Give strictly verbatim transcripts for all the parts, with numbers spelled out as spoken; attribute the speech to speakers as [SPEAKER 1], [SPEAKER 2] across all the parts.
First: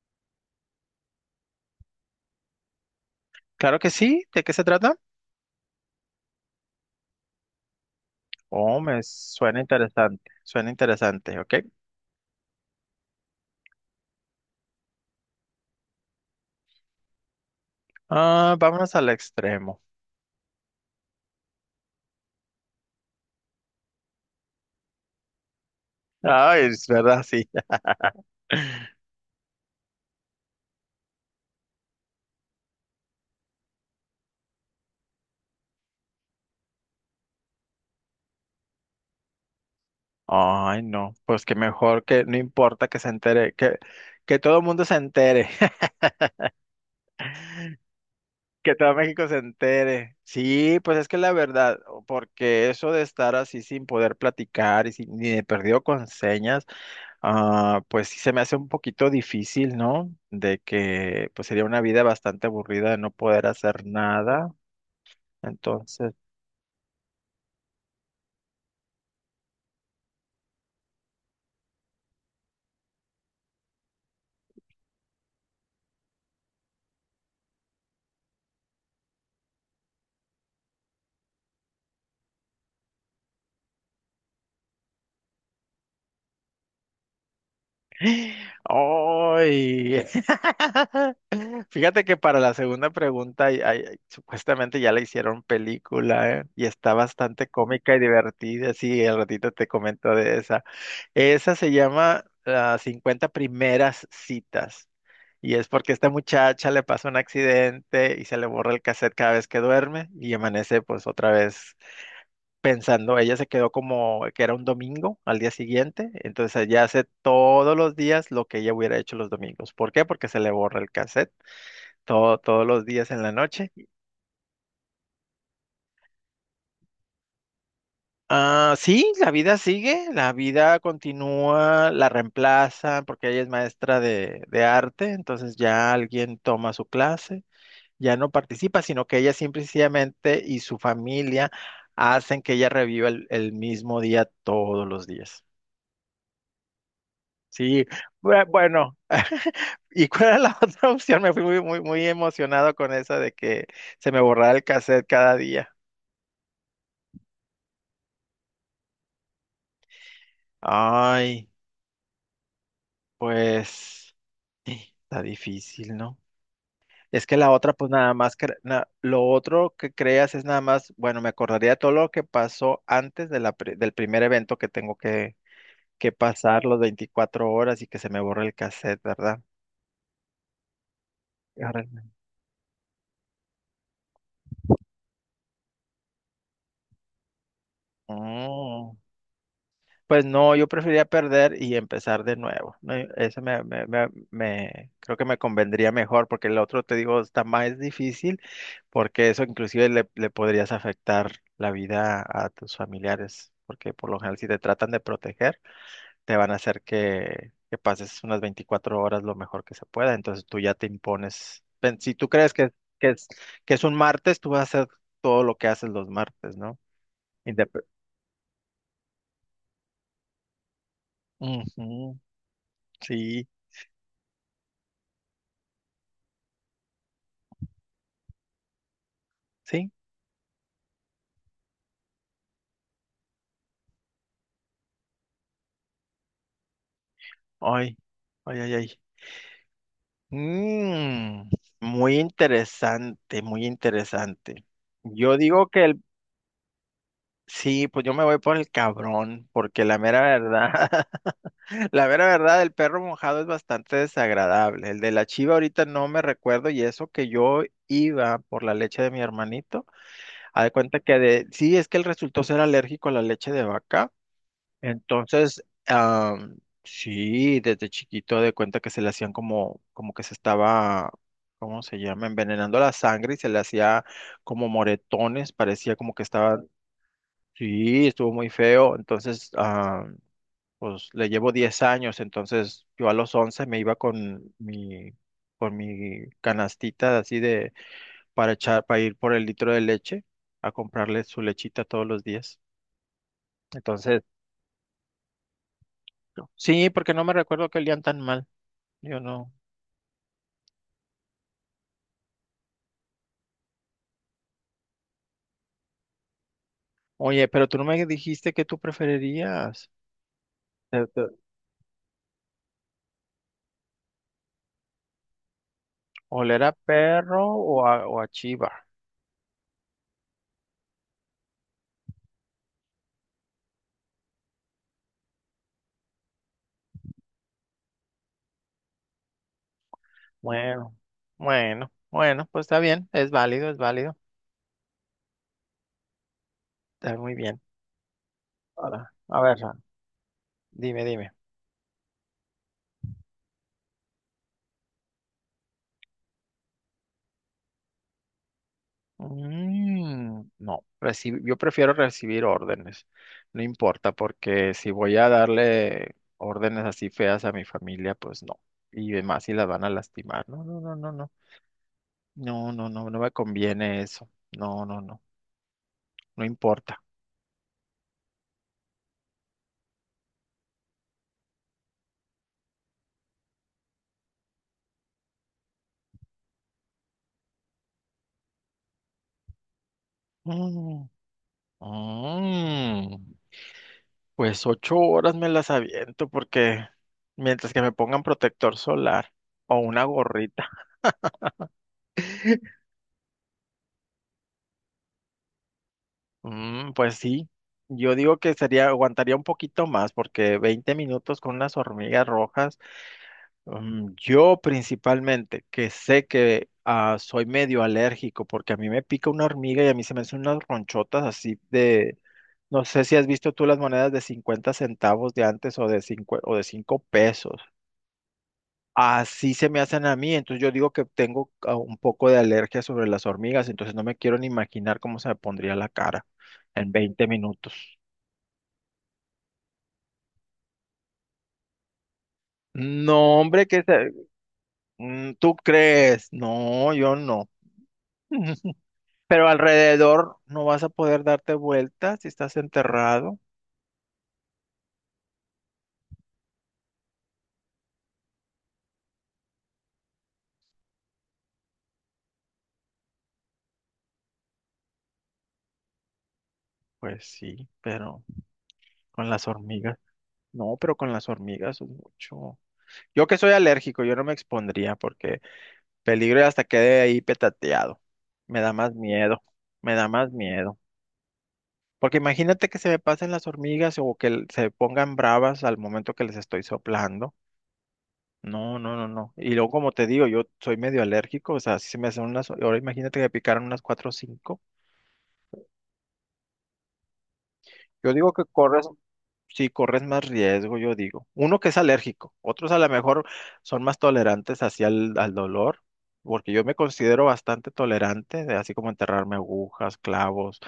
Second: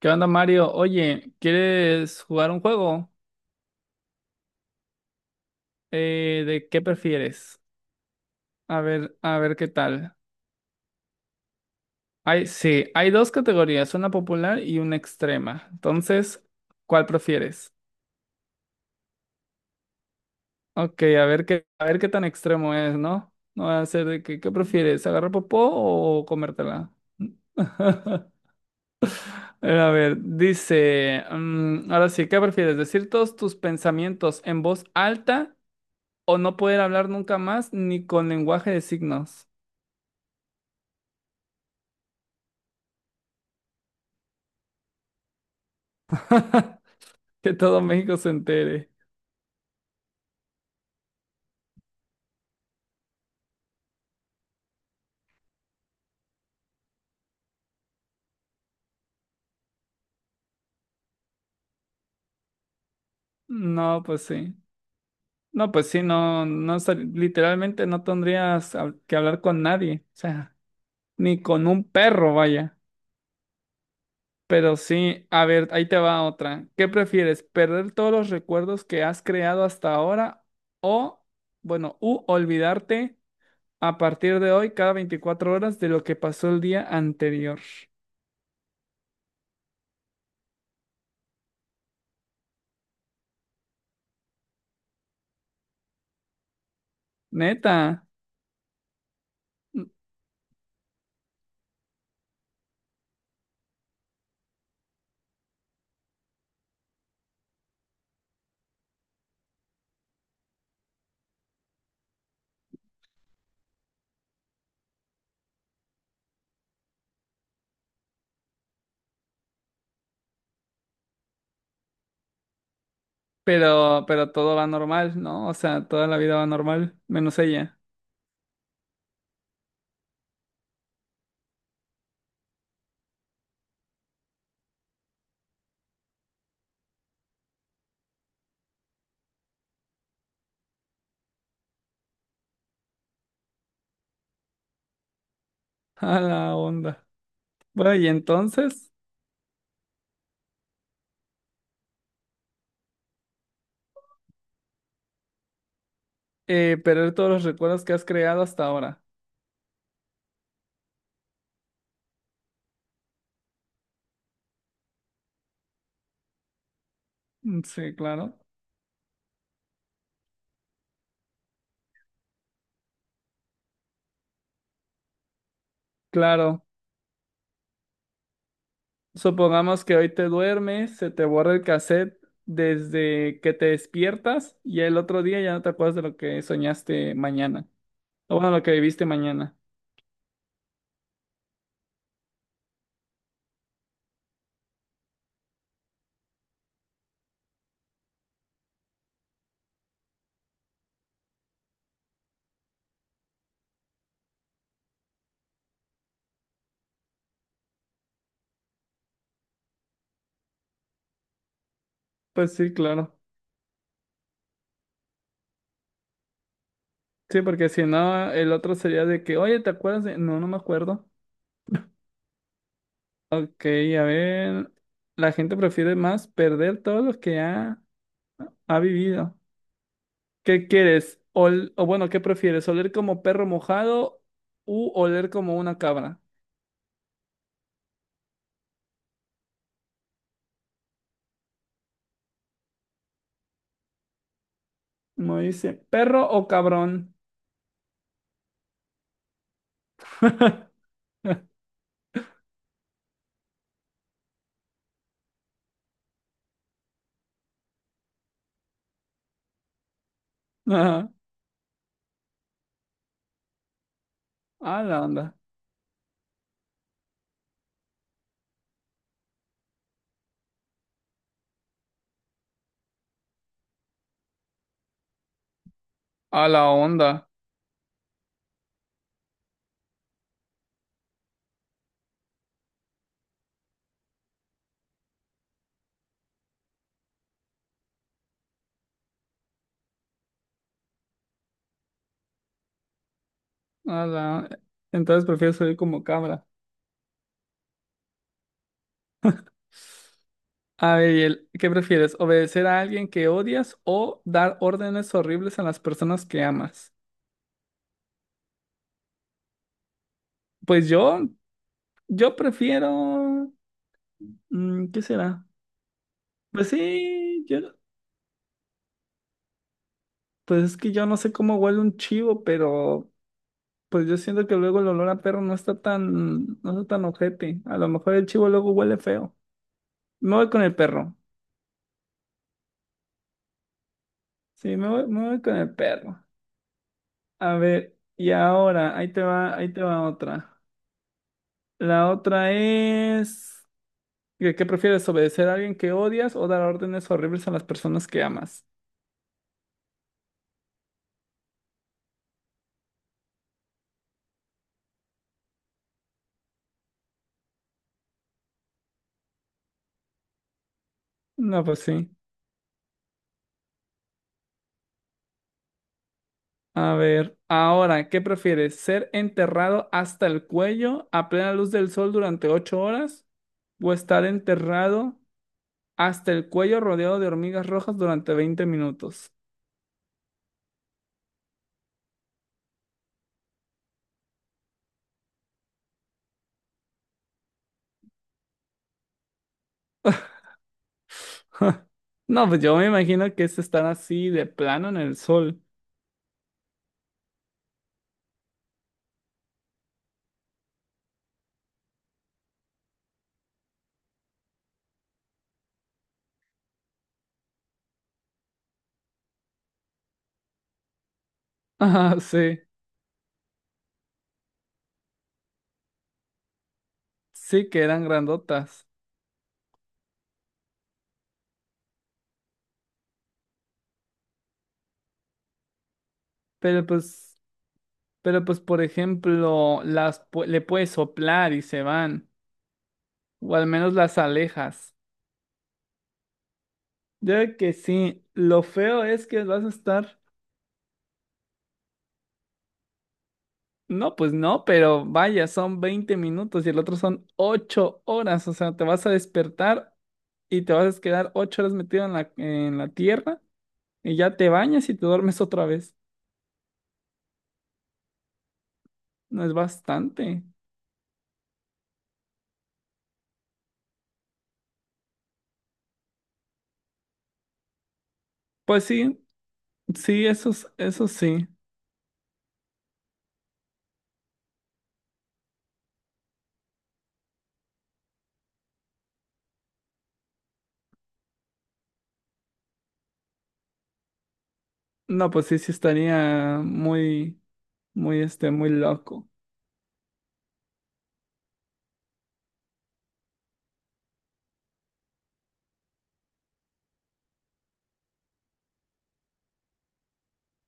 [SPEAKER 1] ¿Qué onda, Mario? Oye, ¿quieres jugar un juego?
[SPEAKER 2] Claro que sí. ¿De qué se trata?
[SPEAKER 1] Eh, ¿de qué prefieres?
[SPEAKER 2] Oh,
[SPEAKER 1] A
[SPEAKER 2] me
[SPEAKER 1] ver, a ver
[SPEAKER 2] suena
[SPEAKER 1] qué tal.
[SPEAKER 2] interesante. Suena interesante, ¿ok?
[SPEAKER 1] Hay, sí, hay dos categorías, una popular y una extrema. Entonces, ¿cuál prefieres?
[SPEAKER 2] Ah, vámonos al extremo.
[SPEAKER 1] Ok, a ver qué, a ver qué tan extremo es, ¿no? No va a ser de que, ¿qué prefieres? ¿Agarrar popó o
[SPEAKER 2] Ay, es
[SPEAKER 1] comértela?
[SPEAKER 2] verdad, sí.
[SPEAKER 1] A ver, dice, mm, ahora sí, ¿qué prefieres? ¿Decir todos tus pensamientos en voz alta o no poder hablar nunca más ni con lenguaje de signos?
[SPEAKER 2] Ay, no. Pues que mejor que no importa que se entere, que, que todo el mundo se entere,
[SPEAKER 1] Que todo México se
[SPEAKER 2] que
[SPEAKER 1] entere.
[SPEAKER 2] todo México se entere. Sí, pues es que la verdad, o- porque eso de estar así sin poder platicar y sin, ni de perdido con señas, ah, pues sí se me hace un poquito difícil, ¿no? De que pues sería una vida bastante aburrida de no poder hacer
[SPEAKER 1] No, pues
[SPEAKER 2] nada.
[SPEAKER 1] sí. No, pues sí,
[SPEAKER 2] Entonces,
[SPEAKER 1] no, no, sal- literalmente no tendrías hab- que hablar con nadie, o sea, ni con un perro, vaya. Pero sí, a ver, ahí te va otra. ¿Qué prefieres, perder todos los recuerdos que has creado hasta ahora o, bueno, u olvidarte a partir de hoy cada veinticuatro horas de lo que pasó el día anterior?
[SPEAKER 2] ¡ay! Fíjate que para la segunda pregunta, ay, ay, ay, supuestamente ya la hicieron película, ¿eh? Y está bastante cómica y
[SPEAKER 1] Neta.
[SPEAKER 2] divertida. Sí, al ratito te comento de esa. Esa se llama Las cincuenta primeras citas. Y es porque esta muchacha le pasa un accidente y se le borra el cassette cada vez que duerme y amanece pues otra vez pensando, ella se quedó como que era un domingo al día siguiente, entonces ella hace todos los días lo que ella hubiera hecho los domingos. ¿Por qué? Porque se le borra el cassette todo, todos los días en la noche.
[SPEAKER 1] Pero, pero todo va normal, ¿no? O sea, toda la vida va normal, menos ella.
[SPEAKER 2] Ah, sí, la vida sigue, la vida continúa, la reemplaza, porque ella es maestra de, de arte, entonces ya alguien toma su clase, ya no participa, sino que ella simple y sencillamente y su familia hacen que ella reviva el el mismo día todos los días.
[SPEAKER 1] A la onda.
[SPEAKER 2] Sí,
[SPEAKER 1] Bueno, y
[SPEAKER 2] bue-
[SPEAKER 1] entonces,
[SPEAKER 2] bueno, ¿y cuál era la otra opción? Me fui muy, muy, muy emocionado con esa de que se me borrara el cassette cada día.
[SPEAKER 1] eh, perder todos los recuerdos que has creado hasta ahora.
[SPEAKER 2] Ay, pues está difícil, ¿no? Es que la
[SPEAKER 1] Mm,
[SPEAKER 2] otra, pues
[SPEAKER 1] sí,
[SPEAKER 2] nada más,
[SPEAKER 1] claro.
[SPEAKER 2] cre- na- lo otro que creas es nada más, bueno, me acordaría todo lo que pasó antes de la pri- del primer evento que tengo que, que pasar
[SPEAKER 1] Claro.
[SPEAKER 2] los veinticuatro horas y que se me borre el cassette, ¿verdad?
[SPEAKER 1] Supongamos que hoy te duermes, se te borra el cassette desde que te despiertas y el otro día ya no te acuerdas de lo que soñaste mañana. O bueno, lo que
[SPEAKER 2] Órale.
[SPEAKER 1] viviste mañana.
[SPEAKER 2] Pues no, yo prefería perder y empezar de nuevo. No, eso me, me- me- me- creo que me convendría mejor, porque el otro, te digo, está más difícil, porque eso inclusive le, le podrías afectar la vida a tus familiares, porque por lo general si te tratan de proteger, te van a hacer que, que pases unas veinticuatro horas lo mejor que se pueda. Entonces tú ya te impones. Pen- Si tú crees
[SPEAKER 1] Pues
[SPEAKER 2] que,
[SPEAKER 1] sí,
[SPEAKER 2] que
[SPEAKER 1] claro.
[SPEAKER 2] es, que es un martes, tú vas a hacer todo lo que haces los martes, ¿no?
[SPEAKER 1] Sí, porque
[SPEAKER 2] Indep-
[SPEAKER 1] si no, el otro sería de que, oye, ¿te acuerdas de? No, no me acuerdo.
[SPEAKER 2] Ujú, sí,
[SPEAKER 1] Ok, a ver. La gente prefiere más perder todo lo que ha, ha vivido.
[SPEAKER 2] sí.
[SPEAKER 1] ¿Qué quieres? Ol- o bueno, ¿qué prefieres? ¿Oler como perro mojado u oler como una cabra?
[SPEAKER 2] Ay, ay, ay, ay. Mm, muy interesante, muy interesante. Yo
[SPEAKER 1] Me
[SPEAKER 2] digo
[SPEAKER 1] dice,
[SPEAKER 2] que el,
[SPEAKER 1] ¿perro o cabrón?
[SPEAKER 2] sí, pues yo me voy por el cabrón, porque la mera verdad, la mera verdad, el perro mojado es bastante desagradable. El de la chiva ahorita no me recuerdo y eso que yo iba por la leche de mi hermanito, haz de cuenta
[SPEAKER 1] Ajá.
[SPEAKER 2] que de, sí, es que él resultó ser alérgico a la leche de vaca.
[SPEAKER 1] A la onda.
[SPEAKER 2] Entonces, am, sí, desde chiquito de cuenta que se le hacían como, como que se estaba, ¿cómo se llama? Envenenando la sangre y se le hacía como moretones, parecía como que
[SPEAKER 1] A
[SPEAKER 2] estaba,
[SPEAKER 1] la onda.
[SPEAKER 2] sí, estuvo muy feo. Entonces, am, pues le llevo diez años, entonces yo a los once me iba con mi, con mi canastita así de, para echar, para ir por el litro de leche a comprarle su lechita todos los días.
[SPEAKER 1] A
[SPEAKER 2] Entonces,
[SPEAKER 1] la... Entonces prefiero oler como cabra.
[SPEAKER 2] sí, porque no me recuerdo que olían tan mal. Yo no.
[SPEAKER 1] A ver, y el- ¿qué prefieres? ¿Obedecer a alguien que odias o dar órdenes horribles a las personas que amas?
[SPEAKER 2] Oye, pero tú no me dijiste que tú preferirías.
[SPEAKER 1] Pues
[SPEAKER 2] Te-
[SPEAKER 1] yo,
[SPEAKER 2] te-
[SPEAKER 1] yo prefiero. mm, ¿Qué será?
[SPEAKER 2] ¿Oler
[SPEAKER 1] Pues
[SPEAKER 2] a perro
[SPEAKER 1] sí, yo.
[SPEAKER 2] o a, o a chiva?
[SPEAKER 1] Pues es que yo no sé cómo huele un chivo, pero. Pues yo siento que luego el olor a perro no está tan, no está tan ojete. A lo mejor el chivo luego huele feo. Me voy con el
[SPEAKER 2] Bueno,
[SPEAKER 1] perro.
[SPEAKER 2] bueno, bueno, pues está bien, es válido, es válido.
[SPEAKER 1] Sí, me voy, me voy con el perro.
[SPEAKER 2] Está muy
[SPEAKER 1] A
[SPEAKER 2] bien.
[SPEAKER 1] ver, y ahora,
[SPEAKER 2] Ahora,
[SPEAKER 1] ahí te
[SPEAKER 2] a
[SPEAKER 1] va,
[SPEAKER 2] ver,
[SPEAKER 1] ahí te
[SPEAKER 2] Ran,
[SPEAKER 1] va otra.
[SPEAKER 2] dime, dime.
[SPEAKER 1] La otra es, ¿qué, qué prefieres, obedecer a alguien que odias o dar órdenes horribles a las personas que amas?
[SPEAKER 2] Mm, no, reci- yo prefiero recibir órdenes. No importa, porque si voy a darle órdenes así feas a mi familia, pues no. Y más si las van a lastimar. No, no, no, no, no.
[SPEAKER 1] No, pues sí.
[SPEAKER 2] No, no, no, no me conviene eso. No, no, no. No
[SPEAKER 1] A
[SPEAKER 2] importa.
[SPEAKER 1] ver, ahora, ¿qué prefieres? ¿Ser enterrado hasta el cuello a plena luz del sol durante ocho horas? ¿O estar enterrado hasta el cuello rodeado de hormigas rojas durante veinte minutos?
[SPEAKER 2] Mm, mm, pues ocho horas me las aviento porque mientras que me pongan protector solar o una gorrita.
[SPEAKER 1] No, pues yo me imagino que es estar así de plano en el sol.
[SPEAKER 2] Mm, pues sí, yo digo que sería, aguantaría un poquito más porque veinte minutos con unas hormigas rojas. Mm, yo principalmente, que sé que ah, soy medio alérgico porque a mí me pica una hormiga y a mí se me hacen unas ronchotas así de,
[SPEAKER 1] Ah, sí,
[SPEAKER 2] no sé si has visto tú las monedas de cincuenta centavos de antes o de cinco o de cinco pesos.
[SPEAKER 1] sí que eran grandotas.
[SPEAKER 2] Así se me hacen a mí, entonces yo digo que tengo ah, un poco de alergia sobre las hormigas, entonces no me quiero ni imaginar cómo se me pondría la cara
[SPEAKER 1] Pero
[SPEAKER 2] en veinte
[SPEAKER 1] pues,
[SPEAKER 2] minutos.
[SPEAKER 1] pero pues, por ejemplo, las pu- le puedes soplar y se van.
[SPEAKER 2] No,
[SPEAKER 1] O al
[SPEAKER 2] hombre, que
[SPEAKER 1] menos
[SPEAKER 2] se-
[SPEAKER 1] las alejas.
[SPEAKER 2] mm, ¿tú crees? No, yo
[SPEAKER 1] Yo
[SPEAKER 2] no.
[SPEAKER 1] creo que sí. Lo feo es que
[SPEAKER 2] Pero
[SPEAKER 1] vas a estar.
[SPEAKER 2] alrededor no vas a poder darte vueltas si estás enterrado.
[SPEAKER 1] No, pues no, pero vaya, son veinte minutos y el otro son ocho horas. O sea, te vas a despertar y te vas a quedar ocho horas metido en la, en la, tierra y ya te bañas y te duermes otra vez.
[SPEAKER 2] Pues sí, pero con
[SPEAKER 1] No
[SPEAKER 2] las
[SPEAKER 1] es
[SPEAKER 2] hormigas.
[SPEAKER 1] bastante.
[SPEAKER 2] No, pero con las hormigas es mucho. Yo que soy alérgico, yo no me expondría porque peligro y hasta quede ahí petateado. Me da
[SPEAKER 1] Pues
[SPEAKER 2] más
[SPEAKER 1] sí,
[SPEAKER 2] miedo, me da
[SPEAKER 1] sí,
[SPEAKER 2] más
[SPEAKER 1] eso, es-
[SPEAKER 2] miedo.
[SPEAKER 1] eso sí.
[SPEAKER 2] Porque imagínate que se me pasen las hormigas o que se pongan bravas al momento que les estoy soplando. No, no, no, no. Y luego, como te digo, yo soy medio alérgico, o sea, si se me hacen unas, ahora imagínate que me picaron unas cuatro o cinco.
[SPEAKER 1] No, pues sí, sí estaría muy,
[SPEAKER 2] Yo
[SPEAKER 1] muy,
[SPEAKER 2] digo que
[SPEAKER 1] este, muy
[SPEAKER 2] corres.
[SPEAKER 1] loco.
[SPEAKER 2] Sí, corres más riesgo, yo digo. Uno que es alérgico, otros a lo mejor son más tolerantes hacia el, al dolor, porque yo me considero bastante tolerante, de así como enterrarme agujas, clavos,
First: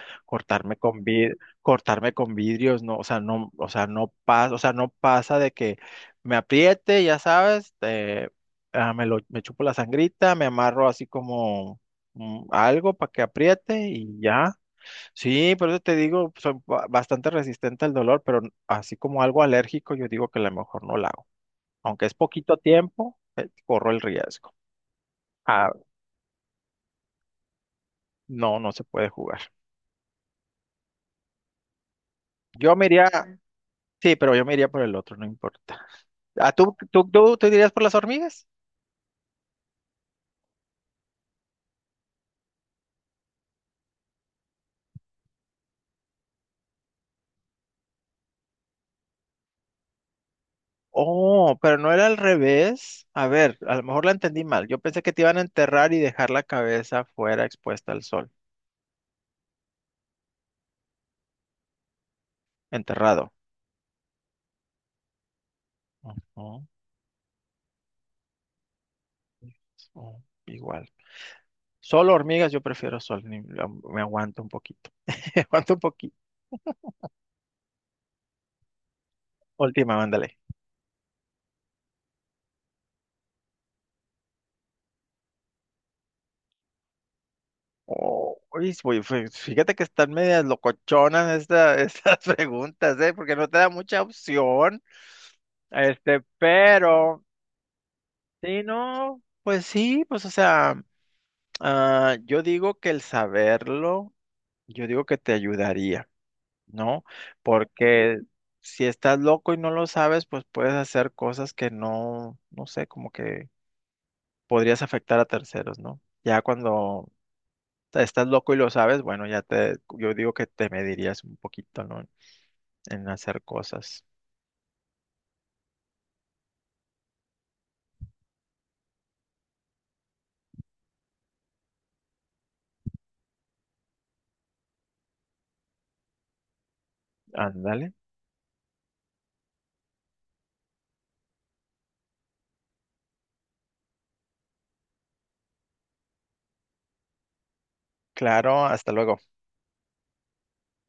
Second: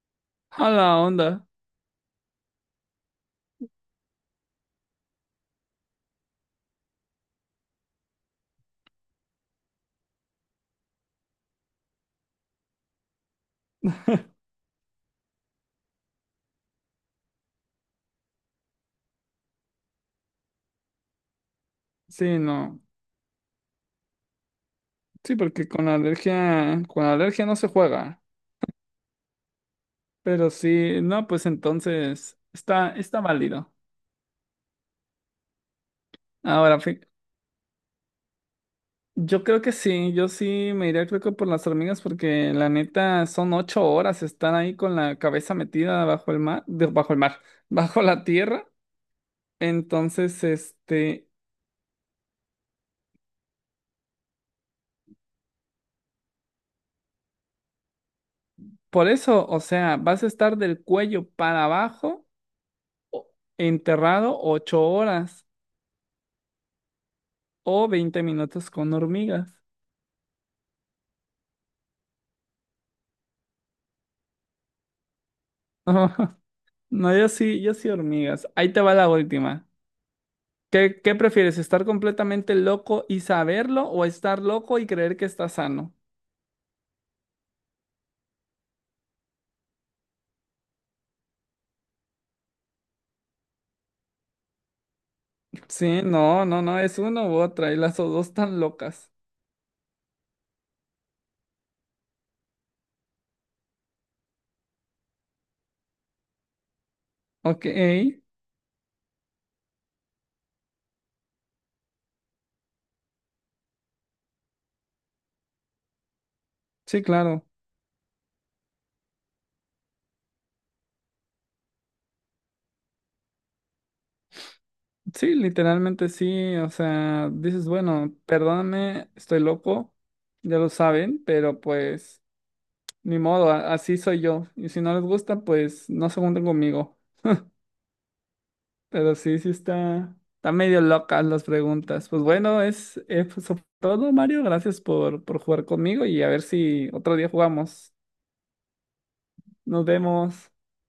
[SPEAKER 1] A
[SPEAKER 2] cortarme
[SPEAKER 1] la
[SPEAKER 2] con
[SPEAKER 1] onda.
[SPEAKER 2] vid- cortarme con vidrios, no, o sea, no, o sea, no pasa, o sea, no pasa de que me apriete, ya sabes, eh, ah, me lo, me chupo la sangrita, me amarro así como mm, algo para que apriete y ya. Sí, por eso te digo, soy ba- bastante resistente al dolor, pero n- así como algo alérgico, yo digo que a lo mejor no la hago. Aunque es
[SPEAKER 1] Sí,
[SPEAKER 2] poquito
[SPEAKER 1] no.
[SPEAKER 2] tiempo, eh, corro el riesgo.
[SPEAKER 1] Sí, porque
[SPEAKER 2] Ah,
[SPEAKER 1] con la alergia, con la alergia no se juega.
[SPEAKER 2] no, no se puede jugar.
[SPEAKER 1] Pero sí, no, pues entonces
[SPEAKER 2] Yo me
[SPEAKER 1] está,
[SPEAKER 2] iría,
[SPEAKER 1] está
[SPEAKER 2] ah,
[SPEAKER 1] válido.
[SPEAKER 2] sí, pero yo me iría por el otro, no importa. Ah, ¿tú,
[SPEAKER 1] Ahora, fí-
[SPEAKER 2] tú, tú te dirías por las hormigas?
[SPEAKER 1] yo creo que sí, yo sí me iría creo que por las hormigas porque la neta son ocho horas estar ahí con la cabeza metida bajo el mar, de- bajo el mar, bajo la tierra. Entonces, este,
[SPEAKER 2] Oh, pero no era al revés. A ver, a lo mejor la entendí mal. Yo pensé que te iban a enterrar y dejar la cabeza fuera expuesta al sol,
[SPEAKER 1] por eso, o sea, vas a estar del cuello para abajo o-
[SPEAKER 2] enterrado.
[SPEAKER 1] enterrado ocho horas
[SPEAKER 2] Ujú,
[SPEAKER 1] o veinte minutos con hormigas.
[SPEAKER 2] ujú, igual. Solo hormigas, yo prefiero sol, ni- me aguanto un poquito. Me aguanto un poquito.
[SPEAKER 1] No, yo sí, yo sí hormigas. Ahí te va la última.
[SPEAKER 2] Última, mándale.
[SPEAKER 1] ¿Qué, qué prefieres? ¿Estar completamente loco y saberlo o estar loco y creer que está sano?
[SPEAKER 2] Oh, uy, fue- fue- fíjate que están medias locochonas esta- estas preguntas, ¿eh? Porque no te da mucha opción.
[SPEAKER 1] Sí,
[SPEAKER 2] Este,
[SPEAKER 1] no, no, no, es una
[SPEAKER 2] pero,
[SPEAKER 1] u otra y las dos tan
[SPEAKER 2] sí,
[SPEAKER 1] locas.
[SPEAKER 2] no, pues sí, pues o sea, ah, yo digo que el saberlo, yo digo que te ayudaría, ¿no?
[SPEAKER 1] Ok,
[SPEAKER 2] Porque si estás loco y no lo sabes, pues puedes hacer cosas que no, no sé, como que podrías afectar a terceros, ¿no? Ya
[SPEAKER 1] sí,
[SPEAKER 2] cuando
[SPEAKER 1] claro.
[SPEAKER 2] estás loco y lo sabes, bueno, ya te, yo digo que te medirías un poquito, ¿no? En hacer cosas.
[SPEAKER 1] Sí, literalmente sí, o sea, dices, bueno, perdóname, estoy loco, ya lo saben, pero pues ni modo, a- así soy yo. Y si no les gusta, pues no se junten conmigo.
[SPEAKER 2] Ándale.
[SPEAKER 1] Pero sí, sí está, está medio locas las preguntas. Pues bueno, es, eh, pues, sobre todo, Mario, gracias por, por jugar conmigo y a ver si otro día jugamos.
[SPEAKER 2] Claro, hasta luego.
[SPEAKER 1] Nos vemos.